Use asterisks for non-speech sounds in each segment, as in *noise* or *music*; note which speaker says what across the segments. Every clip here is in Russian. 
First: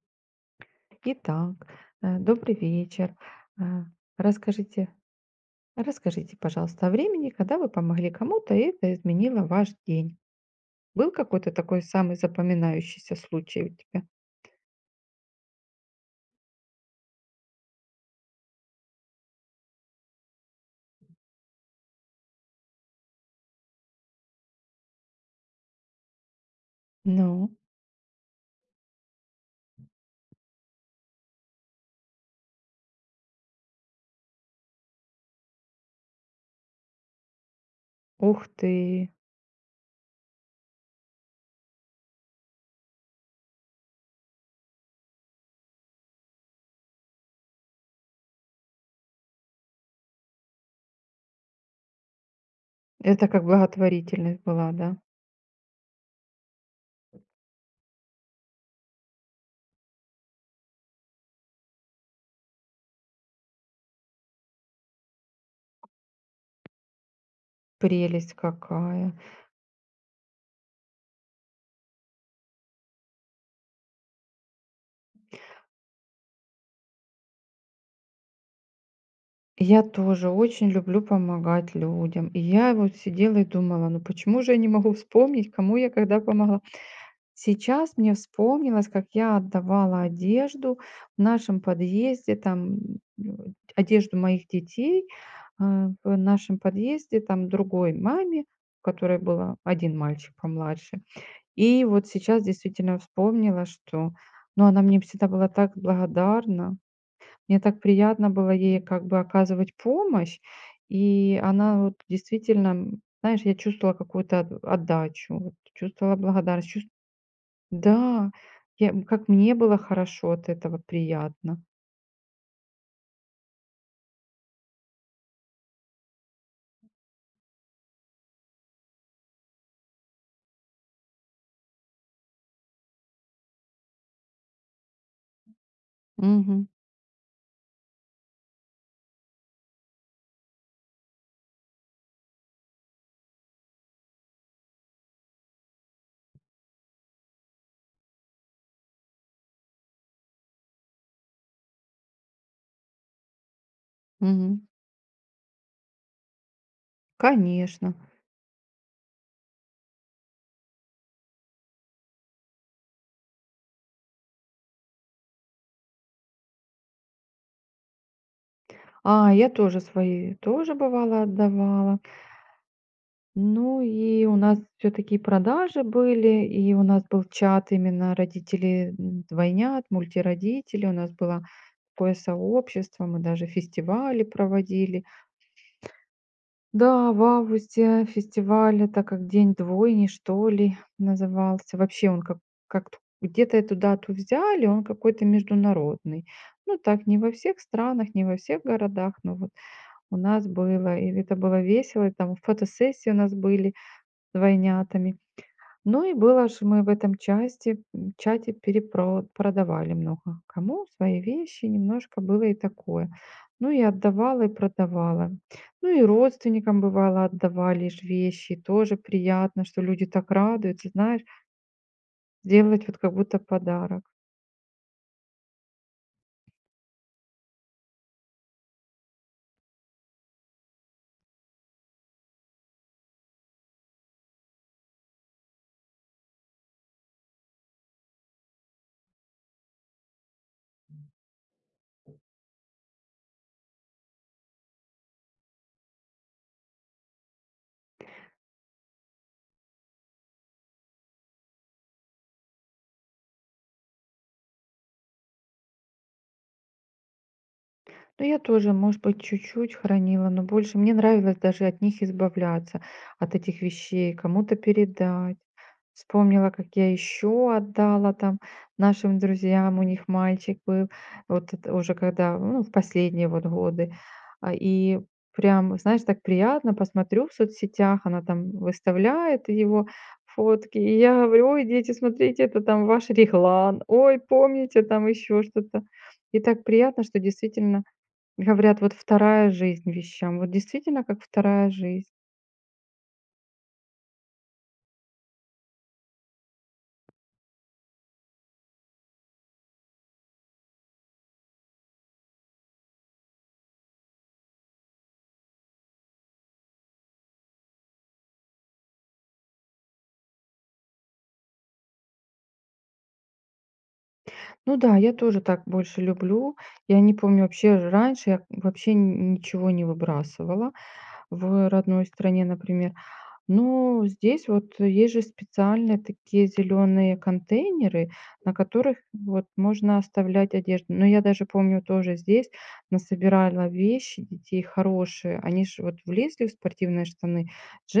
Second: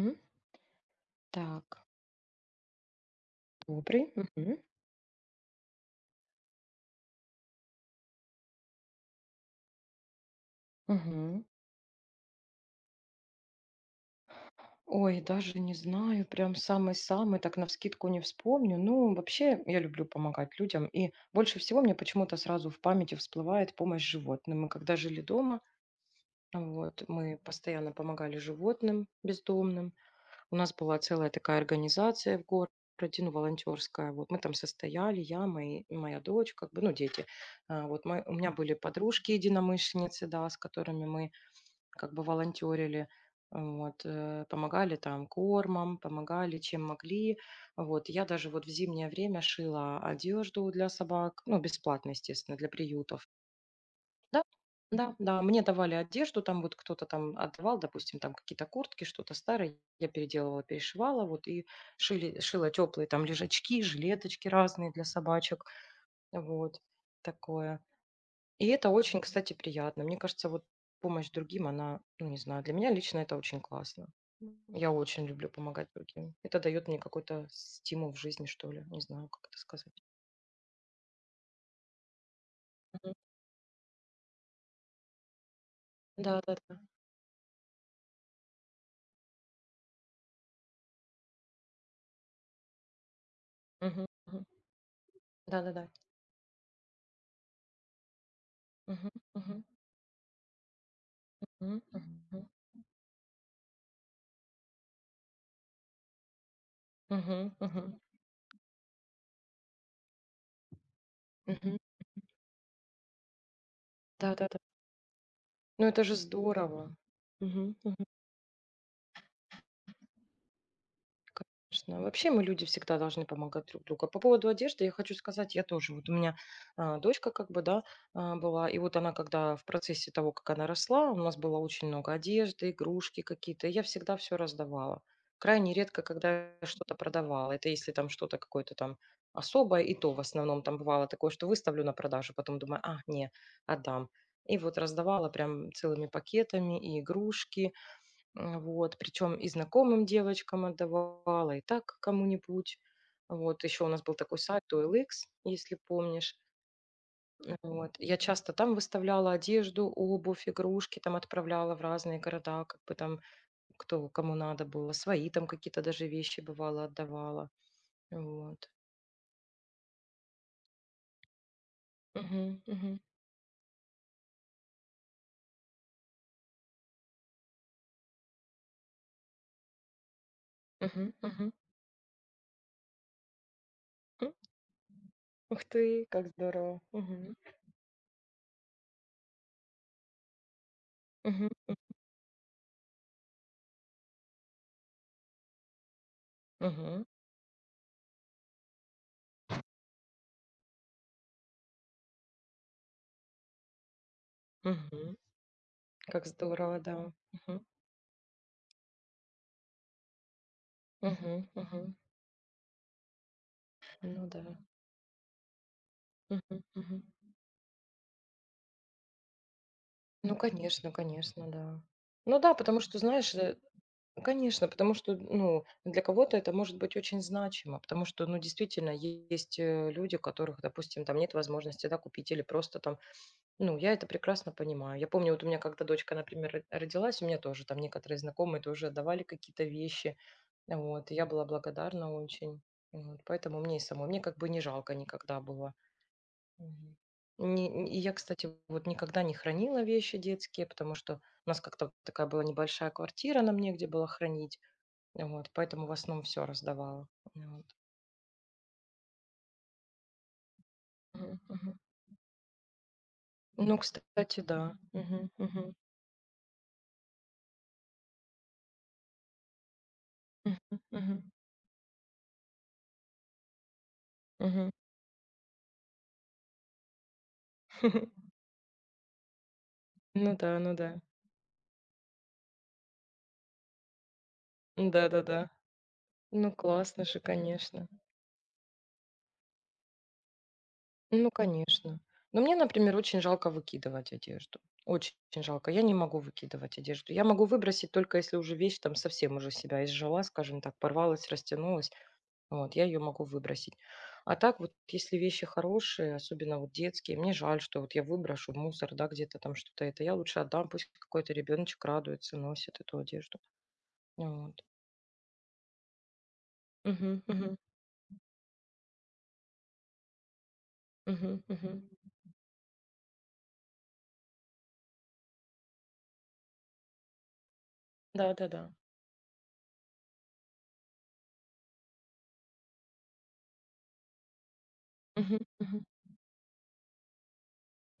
Speaker 1: М,
Speaker 2: Итак,
Speaker 1: Так,
Speaker 2: добрый вечер. А,
Speaker 1: добрый. Мгм.
Speaker 2: расскажите расскажите, пожалуйста, о времени, когда вы помогли кому-то, и это изменило ваш день. Был
Speaker 1: Мгм.
Speaker 2: какой-то такой самый запоминающийся случай у тебя?
Speaker 1: Ой, даже не знаю, прям самый-самый, так навскидку не вспомню. Ну, вообще, я люблю помогать людям. И больше всего мне почему-то сразу в памяти всплывает помощь животным. Мы когда жили дома, вот, мы
Speaker 2: Ну,
Speaker 1: постоянно помогали животным бездомным. У нас была целая такая организация в городе, ну, волонтерская. Вот мы там состояли, я, моя дочь, как бы, ну, дети. Вот мы, у
Speaker 2: ух
Speaker 1: меня были
Speaker 2: ты!
Speaker 1: подружки-единомышленницы, да, с которыми мы как бы волонтерили, вот, помогали там кормом, помогали чем могли. Вот, я даже вот в зимнее время шила одежду для собак, ну, бесплатно, естественно, для приютов.
Speaker 2: Это как
Speaker 1: Да,
Speaker 2: благотворительность была, да?
Speaker 1: да, да, мне давали одежду, там вот кто-то там отдавал, допустим, там какие-то куртки, что-то старое, я переделывала, перешивала, вот, и шила теплые там лежачки, жилеточки разные для собачек, вот, такое.
Speaker 2: Прелесть
Speaker 1: И это
Speaker 2: какая!
Speaker 1: очень, кстати, приятно. Мне кажется, вот помощь другим, она, ну, не знаю, для меня лично это очень классно. Я очень люблю помогать другим. Это дает мне какой-то стимул в жизни, что ли. Не знаю, как это
Speaker 2: Я
Speaker 1: сказать.
Speaker 2: тоже очень люблю помогать людям. И я вот
Speaker 1: Мгм.
Speaker 2: сидела и думала: "Ну почему же я не могу вспомнить, кому я когда
Speaker 1: Да, да,
Speaker 2: помогла?"
Speaker 1: да.
Speaker 2: Сейчас мне вспомнилось, как я отдавала одежду в нашем подъезде, там,
Speaker 1: Мгм,
Speaker 2: одежду
Speaker 1: мгм.
Speaker 2: моих детей,
Speaker 1: Да, да, да.
Speaker 2: в нашем подъезде, там, другой маме, у
Speaker 1: Мгм,
Speaker 2: которой было
Speaker 1: мгм,
Speaker 2: один мальчик помладше.
Speaker 1: мгм,
Speaker 2: И вот
Speaker 1: мгм,
Speaker 2: сейчас действительно вспомнила, что, ну, она мне всегда была так благодарна.
Speaker 1: мгм,
Speaker 2: Мне так
Speaker 1: мгм,
Speaker 2: приятно было ей как бы оказывать помощь. И
Speaker 1: мгм.
Speaker 2: она вот действительно, знаешь, я чувствовала
Speaker 1: Да,
Speaker 2: какую-то
Speaker 1: да, да.
Speaker 2: от отдачу, вот
Speaker 1: Ну это же
Speaker 2: чувствовала благодарность,
Speaker 1: здорово. Мгм, мгм.
Speaker 2: да, как мне было хорошо от этого, приятно.
Speaker 1: Конечно. Вообще мы люди всегда должны помогать друг другу. А по поводу одежды я хочу сказать, я тоже. Вот у меня дочка как бы, да, была, и вот она когда в процессе того, как она росла, у нас было очень много одежды, игрушки какие-то, и я всегда все раздавала. Крайне редко, когда я
Speaker 2: Мгм,
Speaker 1: что-то продавала. Это если там что-то какое-то там особое, и то в основном там бывало такое, что выставлю на продажу, потом думаю, а, не, отдам. И вот раздавала прям целыми пакетами и игрушки, вот, причем и знакомым девочкам отдавала, и так кому-нибудь. Вот, еще у нас был такой
Speaker 2: мгм.
Speaker 1: сайт OLX, если помнишь.
Speaker 2: Конечно.
Speaker 1: Вот. Я часто там выставляла одежду, обувь, игрушки, там отправляла в разные города, как бы там, кто кому надо было, свои там какие-то даже вещи бывало отдавала. Вот.
Speaker 2: Я тоже свои тоже бывало отдавала.
Speaker 1: Мгм, мгм,
Speaker 2: Ну и у нас все-таки продажи были, и у нас был чат именно родителей двойнят, мультиродителей, у
Speaker 1: мгм,
Speaker 2: нас было
Speaker 1: мгм.
Speaker 2: такое сообщество, мы даже фестивали
Speaker 1: М,
Speaker 2: проводили.
Speaker 1: Ух ты, как здорово.
Speaker 2: Да, в
Speaker 1: Мгм,
Speaker 2: августе фестиваль, это как День двойни, что ли,
Speaker 1: мгм, м,
Speaker 2: назывался. Вообще как где-то эту дату взяли, он какой-то международный. Ну
Speaker 1: мгм,
Speaker 2: так, не во всех странах, не во всех городах, но вот у нас было, и это было весело, и там фотосессии у нас были с
Speaker 1: мгм.
Speaker 2: двойнятами. Ну и
Speaker 1: Как
Speaker 2: было же
Speaker 1: здорово,
Speaker 2: мы в
Speaker 1: да.
Speaker 2: этом
Speaker 1: Мгм,
Speaker 2: чате перепродавали много кому свои
Speaker 1: мгм,
Speaker 2: вещи,
Speaker 1: мгм.
Speaker 2: немножко было и такое. Ну и
Speaker 1: Ну да.
Speaker 2: отдавала, и продавала. Ну и
Speaker 1: Мгм,
Speaker 2: родственникам
Speaker 1: мгм.
Speaker 2: бывало отдавали ж вещи, тоже приятно, что люди так
Speaker 1: Ну,
Speaker 2: радуются,
Speaker 1: конечно,
Speaker 2: знаешь,
Speaker 1: конечно, да. Ну да, потому
Speaker 2: сделать
Speaker 1: что,
Speaker 2: вот как
Speaker 1: знаешь,
Speaker 2: будто подарок.
Speaker 1: конечно, потому что, ну, для кого-то это может быть очень значимо, потому что, ну, действительно, есть люди, у которых, допустим, там нет возможности, да, купить или просто там, ну, я это прекрасно понимаю. Я помню, вот у меня когда дочка, например, родилась, у меня тоже там некоторые знакомые тоже отдавали какие-то вещи, вот, и я была благодарна очень, вот, поэтому мне и самой, мне как бы не жалко никогда было. Мгм. Не н и я, кстати, вот никогда не хранила вещи детские, потому что у нас как-то такая была небольшая квартира, нам негде было хранить. Вот, поэтому в основном все раздавала. Вот.
Speaker 2: Ну, я тоже, может быть, чуть-чуть хранила, но больше мне
Speaker 1: Мгм,
Speaker 2: нравилось даже
Speaker 1: мгм.
Speaker 2: от них избавляться, от этих
Speaker 1: Ну,
Speaker 2: вещей,
Speaker 1: кстати,
Speaker 2: кому-то
Speaker 1: да. Мгм,
Speaker 2: передать.
Speaker 1: мгм.
Speaker 2: Вспомнила, как я еще отдала там нашим друзьям, у них
Speaker 1: Мгм,
Speaker 2: мальчик был,
Speaker 1: мгм,
Speaker 2: вот это уже когда, ну, в последние вот годы. А,
Speaker 1: мгм.
Speaker 2: И прям, знаешь, так приятно, посмотрю в соцсетях, она
Speaker 1: *laughs*
Speaker 2: там выставляет его
Speaker 1: Ну да, ну
Speaker 2: фотки, и
Speaker 1: да.
Speaker 2: я говорю, ой, дети, смотрите, это там ваш реглан, ой, помните, там еще
Speaker 1: Да-да-да.
Speaker 2: что-то. И
Speaker 1: Ну
Speaker 2: так приятно,
Speaker 1: классно
Speaker 2: что
Speaker 1: же,
Speaker 2: действительно
Speaker 1: конечно.
Speaker 2: говорят, вот вторая жизнь вещам. Вот действительно, как
Speaker 1: Ну,
Speaker 2: вторая
Speaker 1: конечно.
Speaker 2: жизнь.
Speaker 1: Но мне, например, очень жалко выкидывать одежду. Очень жалко. Я не могу выкидывать одежду. Я могу выбросить только если уже вещь там совсем уже себя изжила, скажем так, порвалась, растянулась. Вот, я ее могу выбросить. А так вот, если вещи хорошие, особенно вот детские, мне жаль, что вот я выброшу в мусор, да, где-то там что-то это. Я лучше отдам, пусть какой-то ребеночек радуется, носит эту одежду. Вот.
Speaker 2: Ну да, я тоже так больше люблю. Я не
Speaker 1: Мгм,
Speaker 2: помню
Speaker 1: мгм,
Speaker 2: вообще, раньше я вообще ничего не выбрасывала
Speaker 1: мгм,
Speaker 2: в
Speaker 1: мгм.
Speaker 2: родной стране, например. Но здесь вот есть же специальные такие зеленые контейнеры,
Speaker 1: Да, да,
Speaker 2: на
Speaker 1: да.
Speaker 2: которых вот можно оставлять одежду. Но я даже помню тоже здесь насобирала вещи детей
Speaker 1: Мгм,
Speaker 2: хорошие. Они же
Speaker 1: мгм.
Speaker 2: вот влезли в спортивные штаны,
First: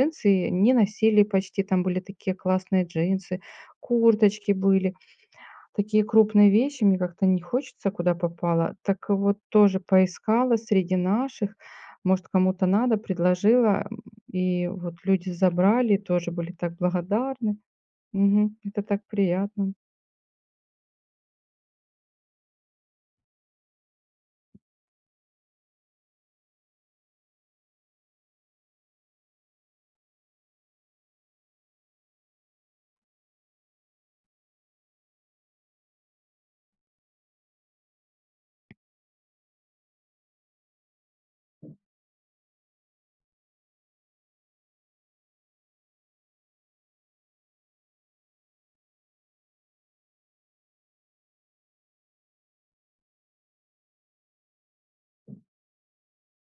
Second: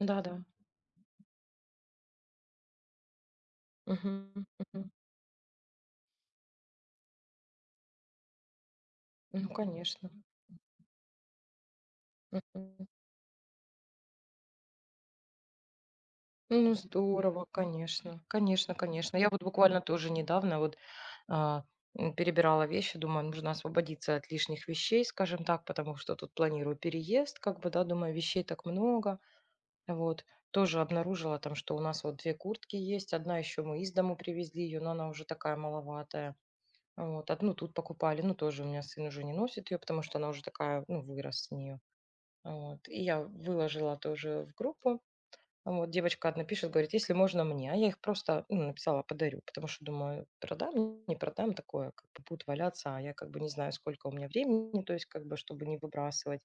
Speaker 1: Да, да.
Speaker 2: не носили почти, там были такие классные джинсы,
Speaker 1: Мгм,
Speaker 2: курточки
Speaker 1: мгм.
Speaker 2: были. Такие крупные вещи мне как-то не хочется, куда попало. Так вот
Speaker 1: Ну,
Speaker 2: тоже
Speaker 1: конечно.
Speaker 2: поискала среди наших, может, кому-то
Speaker 1: Мгм.
Speaker 2: надо, предложила, и вот люди забрали, тоже были
Speaker 1: Ну,
Speaker 2: так
Speaker 1: здорово,
Speaker 2: благодарны.
Speaker 1: конечно.
Speaker 2: Мгм.
Speaker 1: Конечно,
Speaker 2: Это так
Speaker 1: конечно. Я вот
Speaker 2: приятно.
Speaker 1: буквально тоже недавно вот а, перебирала вещи, думаю, нужно освободиться от лишних вещей, скажем так, потому что тут планирую переезд, как бы, да, думаю, вещей так много. Вот. Тоже обнаружила там, что у нас вот две куртки есть, одна еще мы из дому привезли ее, но она уже такая маловатая. Вот. Одну тут покупали, ну, тоже у меня сын уже не носит ее, потому что она уже такая, ну, вырос с нее. Вот. И я выложила тоже в группу. Вот девочка одна пишет, говорит: "Если можно мне". А я их просто, ну, написала: "Подарю". Потому что думаю: продам, ну, не продам, такое как бы будут валяться, а я как бы не знаю, сколько у меня времени, то есть как бы чтобы не выбрасывать.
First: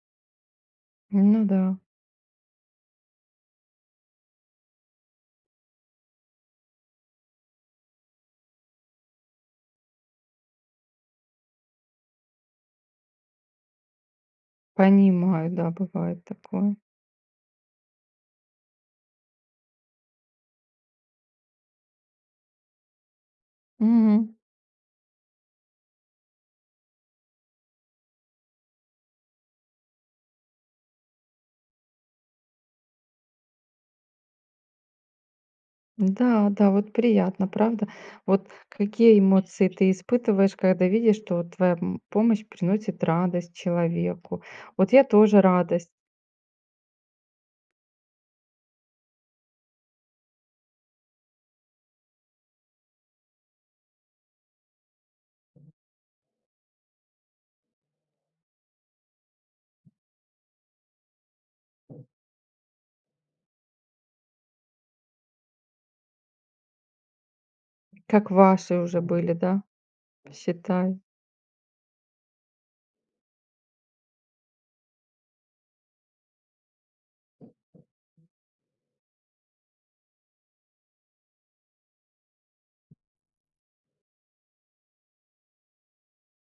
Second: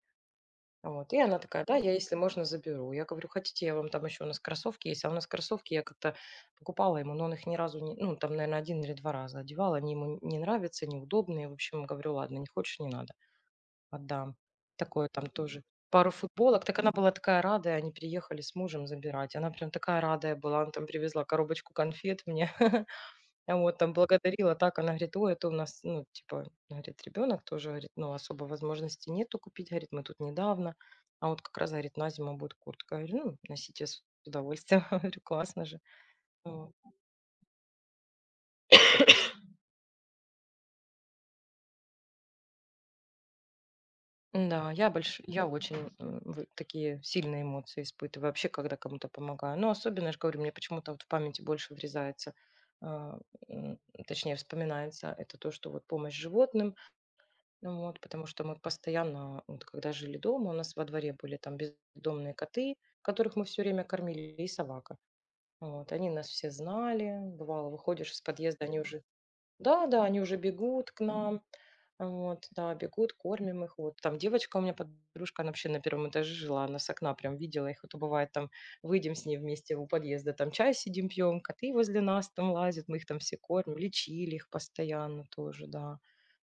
Speaker 1: Вот. И она
Speaker 2: Ну да,
Speaker 1: такая: "Да, я, если можно, заберу". Я говорю: "Хотите, я вам там еще у нас кроссовки есть". А у нас кроссовки я как-то покупала ему, но он их ни разу не, ну, там, наверное, 1 или 2 раза одевала. Они ему не нравятся, неудобные. В общем, говорю: "Ладно, не хочешь, не надо". Отдам. Такое там
Speaker 2: понимаю,
Speaker 1: тоже.
Speaker 2: да,
Speaker 1: Пару
Speaker 2: бывает
Speaker 1: футболок.
Speaker 2: такое.
Speaker 1: Так она была такая радая, они приехали с мужем забирать. Она прям такая радая была, она там привезла коробочку конфет мне. *laughs* А вот там
Speaker 2: Мгм.
Speaker 1: благодарила так, она говорит, ой, это у нас, ну, типа, говорит, ребенок тоже, говорит, ну, особо возможности нету купить, говорит, мы тут недавно, а вот как раз, говорит, на зиму будет куртка. Я говорю, ну, носите с удовольствием, *laughs* говорю, классно же.
Speaker 2: Да,
Speaker 1: Вот.
Speaker 2: да, вот приятно, правда? Вот какие эмоции ты испытываешь, когда видишь, что вот твоя помощь приносит радость человеку?
Speaker 1: Да,
Speaker 2: Вот я тоже
Speaker 1: я
Speaker 2: радость,
Speaker 1: очень, в такие сильные эмоции испытываю вообще, когда кому-то помогаю. Но особенно, я же говорю, мне почему-то вот в памяти больше врезается, а, м, точнее вспоминается, это то, что вот помощь животным, ну вот, потому что мы постоянно, вот когда жили дома, у нас во дворе были там бездомные коты, которых мы все время кормили, и собака. Вот, они нас все знали, бывало, выходишь из
Speaker 2: как
Speaker 1: подъезда, они
Speaker 2: ваши уже
Speaker 1: уже
Speaker 2: были, да?
Speaker 1: да-да, они уже бегут
Speaker 2: Считай.
Speaker 1: к нам. Вот, да, бегут, кормим их. Вот там девочка у меня подружка, она вообще на первом этаже жила, она с окна прям видела их. А то бывает там выйдем с ней вместе у подъезда, там чай сидим пьем, коты возле нас там лазят, мы их там все кормим, лечили их постоянно тоже, да.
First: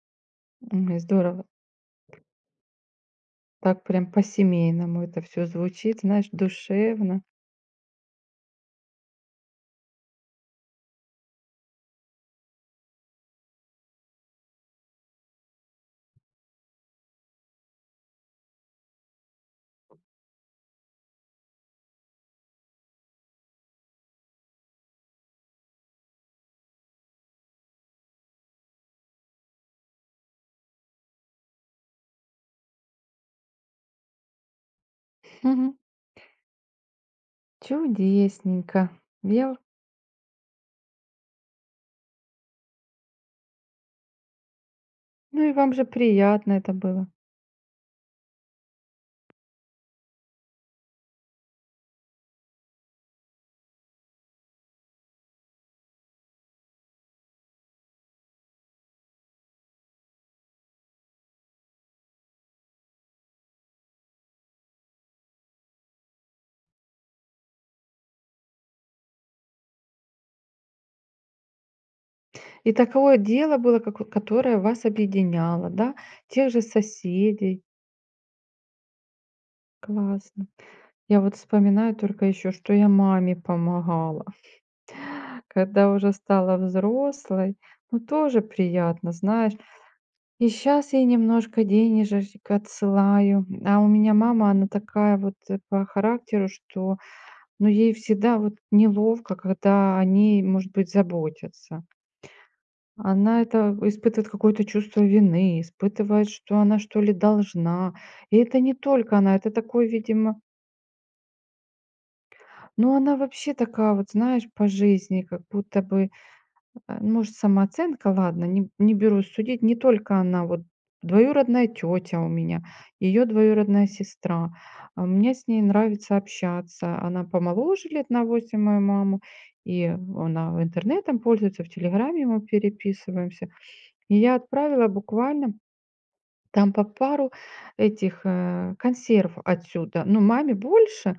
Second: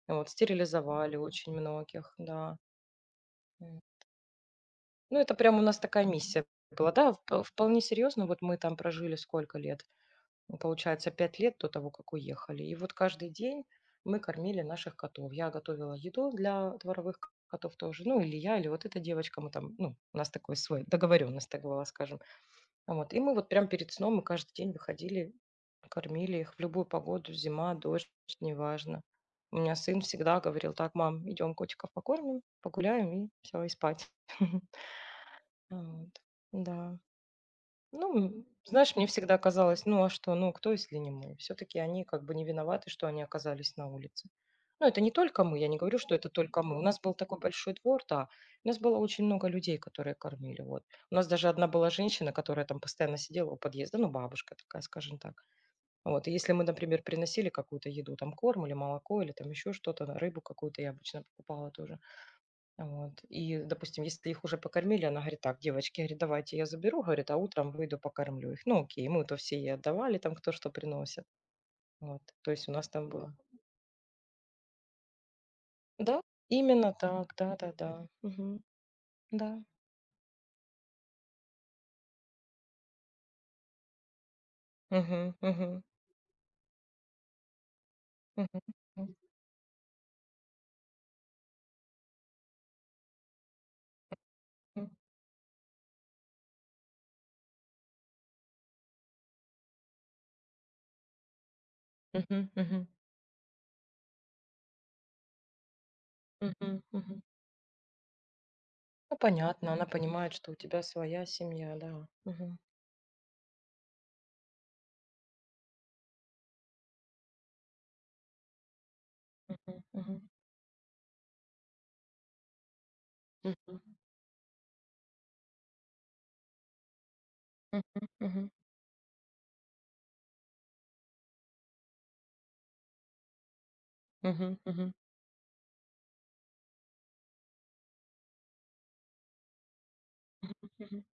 Speaker 1: Вот
Speaker 2: Ой,
Speaker 1: стерилизовали
Speaker 2: здорово.
Speaker 1: очень многих, да. М.
Speaker 2: Так прям по-семейному
Speaker 1: Ну
Speaker 2: это
Speaker 1: это
Speaker 2: все
Speaker 1: прям у нас
Speaker 2: звучит,
Speaker 1: такая
Speaker 2: знаешь,
Speaker 1: миссия была, да,
Speaker 2: душевно.
Speaker 1: вполне серьезно. Вот мы там прожили сколько лет? Ну, получается, 5 лет до того, как уехали. И вот каждый день мы кормили наших котов. Я готовила еду для дворовых котов тоже. Ну, или я, или вот эта девочка. Мы там, ну, у нас такой свой договоренность, так была, скажем. Вот. И мы вот прям перед сном мы каждый день выходили, кормили их в любую погоду, зима, дождь, неважно. У меня сын всегда говорил, так, мам, идем котиков покормим, погуляем и все, и спать. *laughs*
Speaker 2: Мгм.
Speaker 1: Вот. Да. Ну,
Speaker 2: Чудесненько.
Speaker 1: знаешь, мне всегда
Speaker 2: Я
Speaker 1: казалось, ну а что, ну кто, если не мы? Все-таки они как бы не виноваты, что они оказались на улице. Ну, это не только
Speaker 2: ну и
Speaker 1: мы, я
Speaker 2: вам
Speaker 1: не
Speaker 2: же
Speaker 1: говорю, что это
Speaker 2: приятно
Speaker 1: только
Speaker 2: это
Speaker 1: мы. У нас
Speaker 2: было.
Speaker 1: был такой большой двор, да. У нас было очень много людей, которые кормили. Вот. У нас даже одна была женщина, которая там постоянно сидела у подъезда, ну, бабушка такая, скажем так. Вот. И если мы, например, приносили какую-то еду, там корм или молоко, или там еще что-то, рыбу какую-то я обычно покупала тоже, вот. И, допустим, если их уже покормили, она говорит, так, девочки, говорит, давайте я заберу, говорит, а утром выйду покормлю их. Ну, окей, мы то все ей отдавали, там кто что приносит. Вот. То есть
Speaker 2: И
Speaker 1: у нас там
Speaker 2: такое
Speaker 1: было.
Speaker 2: дело было, како которое вас объединяло, да?
Speaker 1: Да,
Speaker 2: Тех же
Speaker 1: именно так, да,
Speaker 2: соседей.
Speaker 1: да, да. Мгм. Да.
Speaker 2: Классно. Я вот вспоминаю только еще, что я маме помогала,
Speaker 1: Мгм,
Speaker 2: *laughs*
Speaker 1: мгм,
Speaker 2: когда уже стала взрослой. Ну, тоже
Speaker 1: мгм, мгм,
Speaker 2: приятно, знаешь. И сейчас я немножко денежек отсылаю. А у меня мама, она такая вот, по характеру, что, ну, ей всегда вот неловко, когда о ней, может быть, заботятся.
Speaker 1: мгм, мгм, мгм,
Speaker 2: Она это испытывает какое-то чувство вины, испытывает, что она,
Speaker 1: мгм,
Speaker 2: что ли,
Speaker 1: мгм.
Speaker 2: должна. И это не
Speaker 1: Ну,
Speaker 2: только она, это
Speaker 1: понятно, она
Speaker 2: такой,
Speaker 1: понимает,
Speaker 2: видимо.
Speaker 1: что у тебя своя семья, да. Мгм,
Speaker 2: Ну, она вообще такая вот, знаешь, по жизни, как будто бы. Может, самооценка, ладно, не берусь судить. Не
Speaker 1: мгм,
Speaker 2: только
Speaker 1: мгм,
Speaker 2: она, вот двоюродная тетя у меня, ее
Speaker 1: мгм,
Speaker 2: двоюродная сестра. Мне с ней нравится общаться. Она
Speaker 1: мгм,
Speaker 2: помоложе лет на
Speaker 1: мгм,
Speaker 2: восемь мою маму, и она интернетом пользуется, в "Телеграме" мы переписываемся. И я
Speaker 1: мгм,
Speaker 2: отправила
Speaker 1: мгм,
Speaker 2: буквально там по пару этих консерв отсюда. Ну,
Speaker 1: мгм,
Speaker 2: маме
Speaker 1: мгм.
Speaker 2: больше,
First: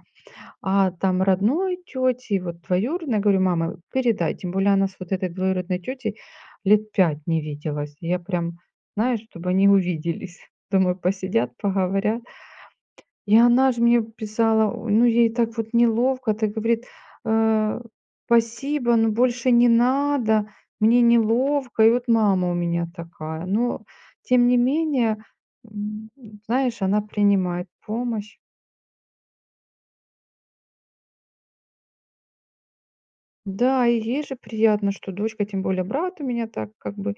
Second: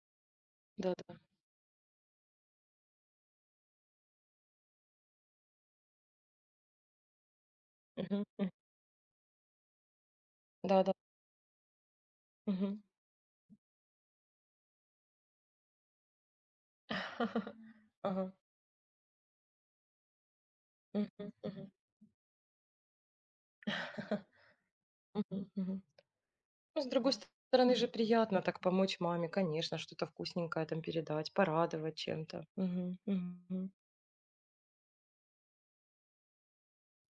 Speaker 2: а
Speaker 1: Да, да.
Speaker 2: там родной тети и вот двоюродной, говорю: "Мама, передай". Тем более она с вот этой двоюродной тетей лет 5 не виделась. И я
Speaker 1: Мгм, мгм.
Speaker 2: прям, знаешь, чтобы они увиделись. *laughs*
Speaker 1: Да, да.
Speaker 2: Думаю, посидят, поговорят.
Speaker 1: Мгм.
Speaker 2: И она ж мне писала, о ну, ей так вот неловко, так говорит:
Speaker 1: *laughs*
Speaker 2: "Э,
Speaker 1: Ага.
Speaker 2: спасибо, но больше не надо, мне
Speaker 1: Мгм, мгм.
Speaker 2: неловко". И вот мама у меня такая. Но
Speaker 1: *laughs*
Speaker 2: тем не менее,
Speaker 1: Мгм, мгм.
Speaker 2: м, знаешь,
Speaker 1: Ну, с
Speaker 2: она
Speaker 1: другой
Speaker 2: принимает
Speaker 1: стороны же
Speaker 2: помощь.
Speaker 1: приятно так помочь маме, конечно, что-то вкусненькое там передать, порадовать чем-то. Мгм, мгм,
Speaker 2: Да, и ей же приятно, что дочка, тем более брат у меня так как бы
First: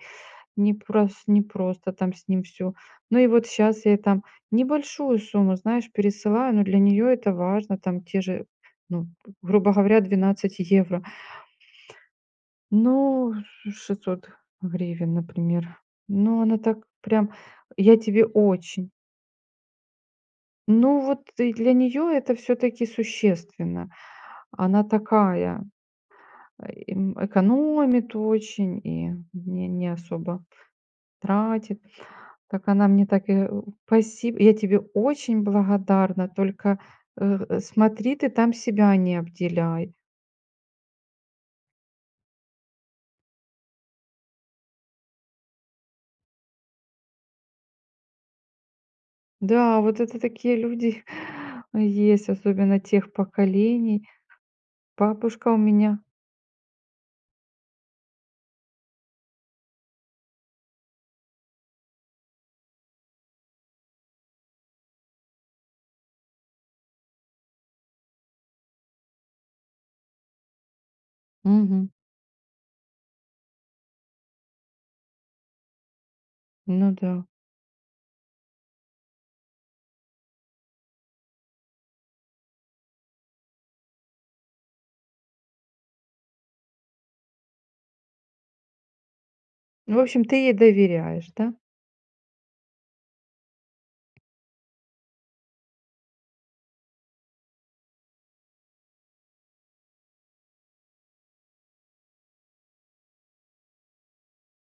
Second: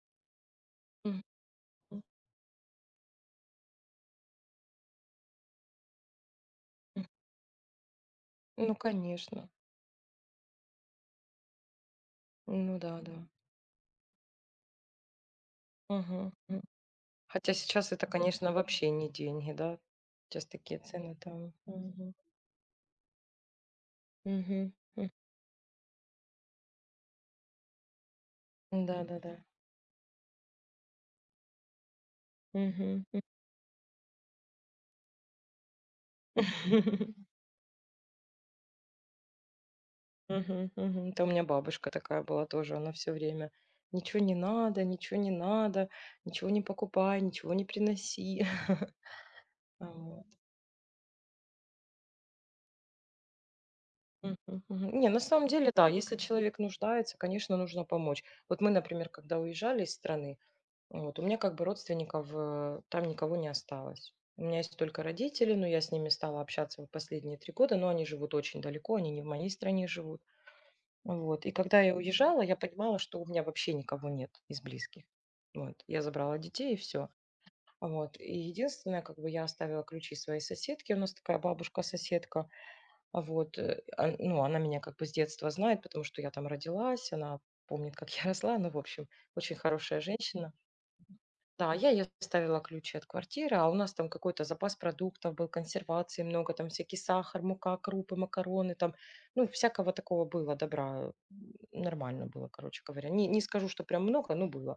Speaker 1: мгм,
Speaker 2: не просто
Speaker 1: м.
Speaker 2: там с ним все. Ну и вот сейчас я ей там небольшую сумму, знаешь, пересылаю, но для нее это важно, там те же,
Speaker 1: Ну,
Speaker 2: ну,
Speaker 1: конечно.
Speaker 2: грубо говоря, 12 евро.
Speaker 1: Ну да,
Speaker 2: Ну,
Speaker 1: да.
Speaker 2: ш 600 гривен, например.
Speaker 1: Мгм,
Speaker 2: Ну, она
Speaker 1: м.
Speaker 2: так прям:
Speaker 1: Хотя сейчас
Speaker 2: "Я
Speaker 1: это,
Speaker 2: тебе
Speaker 1: конечно, вообще
Speaker 2: очень".
Speaker 1: не деньги, да? Сейчас такие
Speaker 2: Ну,
Speaker 1: цены
Speaker 2: вот и
Speaker 1: там.
Speaker 2: для нее
Speaker 1: Мгм,
Speaker 2: это все таки существенно.
Speaker 1: мгм,
Speaker 2: Она
Speaker 1: м.
Speaker 2: такая, экономит очень и
Speaker 1: Да-да-да.
Speaker 2: не особо тратит. Так она
Speaker 1: Мгм,
Speaker 2: мне
Speaker 1: м.
Speaker 2: так и, спасибо, я тебе очень благодарна, только,
Speaker 1: *laughs*
Speaker 2: смотри, ты там себя не обделяй.
Speaker 1: Мгм, мгм. Это у меня бабушка такая была тоже, она все время: "Ничего не надо, ничего не надо, ничего не покупай, ничего не приноси". *laughs*
Speaker 2: Да, вот это
Speaker 1: вот.
Speaker 2: такие люди *laughs* есть, особенно тех поколений.
Speaker 1: Мгм, мгм. Не, на самом
Speaker 2: Бабушка у
Speaker 1: деле, да,
Speaker 2: меня
Speaker 1: если человек нуждается, конечно, нужно помочь. Вот мы, например, когда уезжали из страны, вот, у меня как бы родственников, там никого не осталось. У меня есть только родители, но я с ними стала общаться в последние 3 года, но они живут очень далеко, они не в моей стране живут. Вот. И когда
Speaker 2: мгм,
Speaker 1: я уезжала, я понимала, что у меня вообще никого нет из близких. Вот. Я забрала детей и
Speaker 2: ну
Speaker 1: все.
Speaker 2: да.
Speaker 1: Вот. И единственное, как бы я оставила ключи своей соседке. У нас такая бабушка-соседка. Вот. Ну, она меня как бы с детства знает, потому что я там родилась, она помнит, как *laughs* я росла. Ну, в общем, очень
Speaker 2: Ну, в
Speaker 1: хорошая
Speaker 2: общем, ты ей
Speaker 1: женщина.
Speaker 2: доверяешь, да?
Speaker 1: Да, я ей оставила ключи от квартиры, а у нас там какой-то запас продуктов был, консервации много, там всякий сахар, мука, крупы, макароны, там, ну, всякого такого было добра. Нормально было, короче говоря. Не, не скажу, что прям много, но было.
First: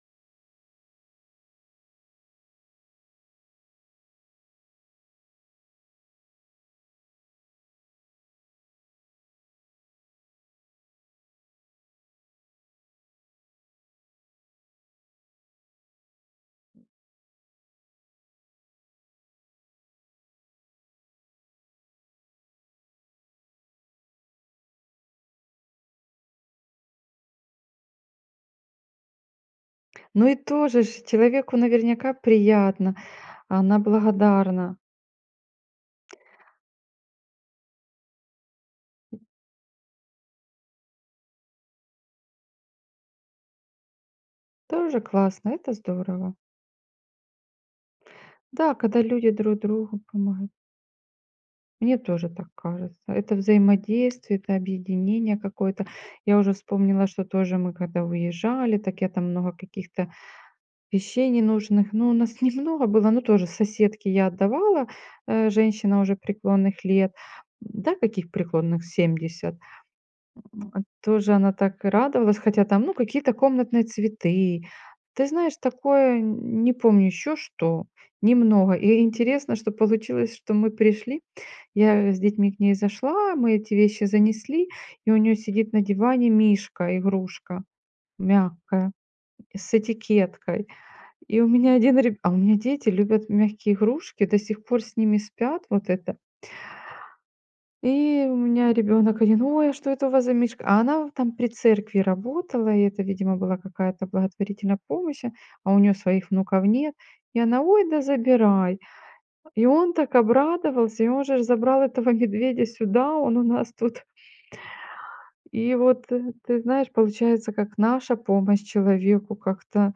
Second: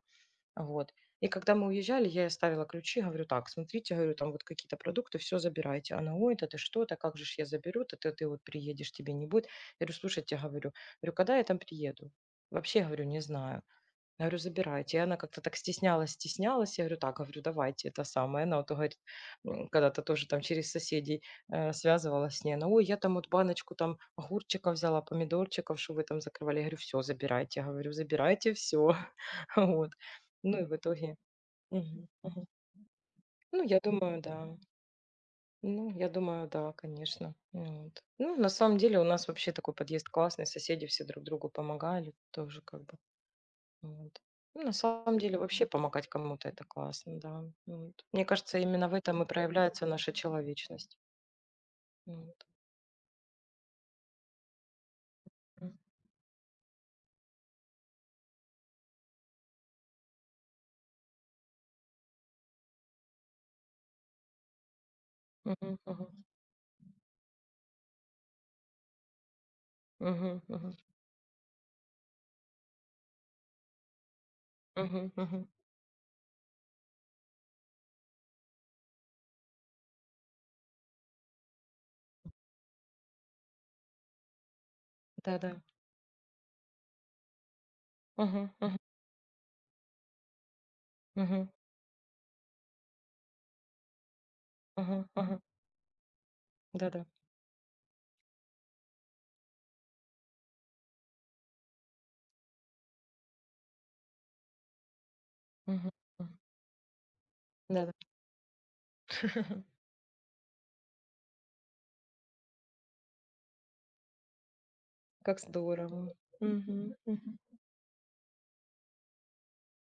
Speaker 1: Вот. И когда мы уезжали, я ей оставила ключи, говорю, так, смотрите, говорю, там вот какие-то продукты, все забирайте. Она, ой, да ты что, да как же ж я заберу, да ты, ты вот приедешь, тебе не будет. Я говорю, слушайте, говорю, говорю, когда я там приеду? Вообще, говорю, не знаю. Я говорю: "Забирайте". И она как-то так стеснялась. Я говорю: "Так", говорю, "давайте это самое". Она вот говорит, когда-то тоже там через соседей, связывалась с ней. Она: "Ой, я там вот баночку там огурчиков взяла, помидорчиков, что вы там закрывали". Я говорю: все, забирайте". Я говорю: "Забирайте все. *laughs* Вот.
Speaker 2: Ну и
Speaker 1: Ну и в
Speaker 2: тоже ж
Speaker 1: итоге
Speaker 2: человеку
Speaker 1: мгм,
Speaker 2: наверняка
Speaker 1: мгм.
Speaker 2: приятно, а
Speaker 1: Ну, я
Speaker 2: она
Speaker 1: думаю, да.
Speaker 2: благодарна.
Speaker 1: Ну, я думаю, да, конечно. Вот. Ну, на самом деле у нас вообще такой подъезд классный, соседи все друг другу помогали тоже как бы. Вот. Ну, на
Speaker 2: Тоже
Speaker 1: самом деле
Speaker 2: классно,
Speaker 1: вообще
Speaker 2: это
Speaker 1: помогать
Speaker 2: здорово.
Speaker 1: кому-то- это классно, да. Вот. Мне кажется,
Speaker 2: Да,
Speaker 1: именно в
Speaker 2: когда
Speaker 1: этом и
Speaker 2: люди друг
Speaker 1: проявляется
Speaker 2: другу
Speaker 1: наша
Speaker 2: помогают.
Speaker 1: человечность.
Speaker 2: Мне тоже
Speaker 1: Вот.
Speaker 2: так кажется. Это взаимодействие, это объединение
Speaker 1: М.
Speaker 2: какое-то. Я уже вспомнила, что тоже мы когда уезжали, так я там много каких-то вещей ненужных. Ну, у нас *laughs* немного было, ну тоже соседки я отдавала,
Speaker 1: Мгм,
Speaker 2: женщина уже
Speaker 1: мгм,
Speaker 2: преклонных лет. Да, каких преклонных? Семьдесят
Speaker 1: мгм, мгм,
Speaker 2: тоже она так и радовалась, хотя там, ну, какие-то комнатные цветы.
Speaker 1: мгм,
Speaker 2: Ты
Speaker 1: мгм.
Speaker 2: знаешь, такое, н не помню еще что, немного. И интересно, что получилось, что мы пришли, я с детьми к ней зашла, мы эти вещи занесли, и у нее
Speaker 1: Да-да.
Speaker 2: сидит на диване мишка, игрушка
Speaker 1: Мгм, мгм,
Speaker 2: мягкая, с этикеткой. И
Speaker 1: мгм,
Speaker 2: у меня один реб а у меня дети любят мягкие игрушки, до сих пор с
Speaker 1: мгм,
Speaker 2: ними
Speaker 1: мгм.
Speaker 2: спят, вот это.
Speaker 1: Да-да.
Speaker 2: И у меня ребенок, 1: "Ой, а что это у вас за мишка?" А она там при церкви работала, и это, видимо, была какая-то благотворительная помощь, а у
Speaker 1: Мгм,
Speaker 2: нее своих
Speaker 1: мгм.
Speaker 2: внуков нет. И она: "Ой,
Speaker 1: Да-да.
Speaker 2: да забирай". И
Speaker 1: *laughs*
Speaker 2: он так обрадовался, и он же забрал этого *laughs* медведя сюда, он у нас тут.
Speaker 1: Как
Speaker 2: И вот,
Speaker 1: здорово.
Speaker 2: ты знаешь,
Speaker 1: Мгм, мгм.
Speaker 2: получается, как наша помощь человеку как-то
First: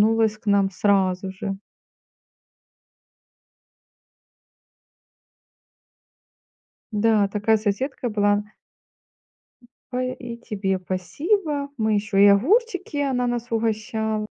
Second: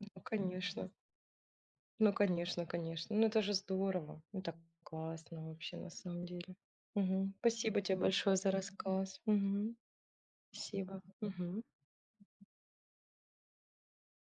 Speaker 1: Ну,
Speaker 2: к нам
Speaker 1: конечно.
Speaker 2: сразу же.
Speaker 1: Ну, конечно, конечно. Ну, это же здорово. Ну, так классно вообще на самом деле.
Speaker 2: Да,
Speaker 1: Мгм.
Speaker 2: такая
Speaker 1: Спасибо тебе
Speaker 2: соседка
Speaker 1: большое
Speaker 2: была.
Speaker 1: за рассказ. Мгм.
Speaker 2: Ой, и тебе
Speaker 1: Спасибо. Мгм.
Speaker 2: спасибо. Мы еще и огурчики она нас угощала.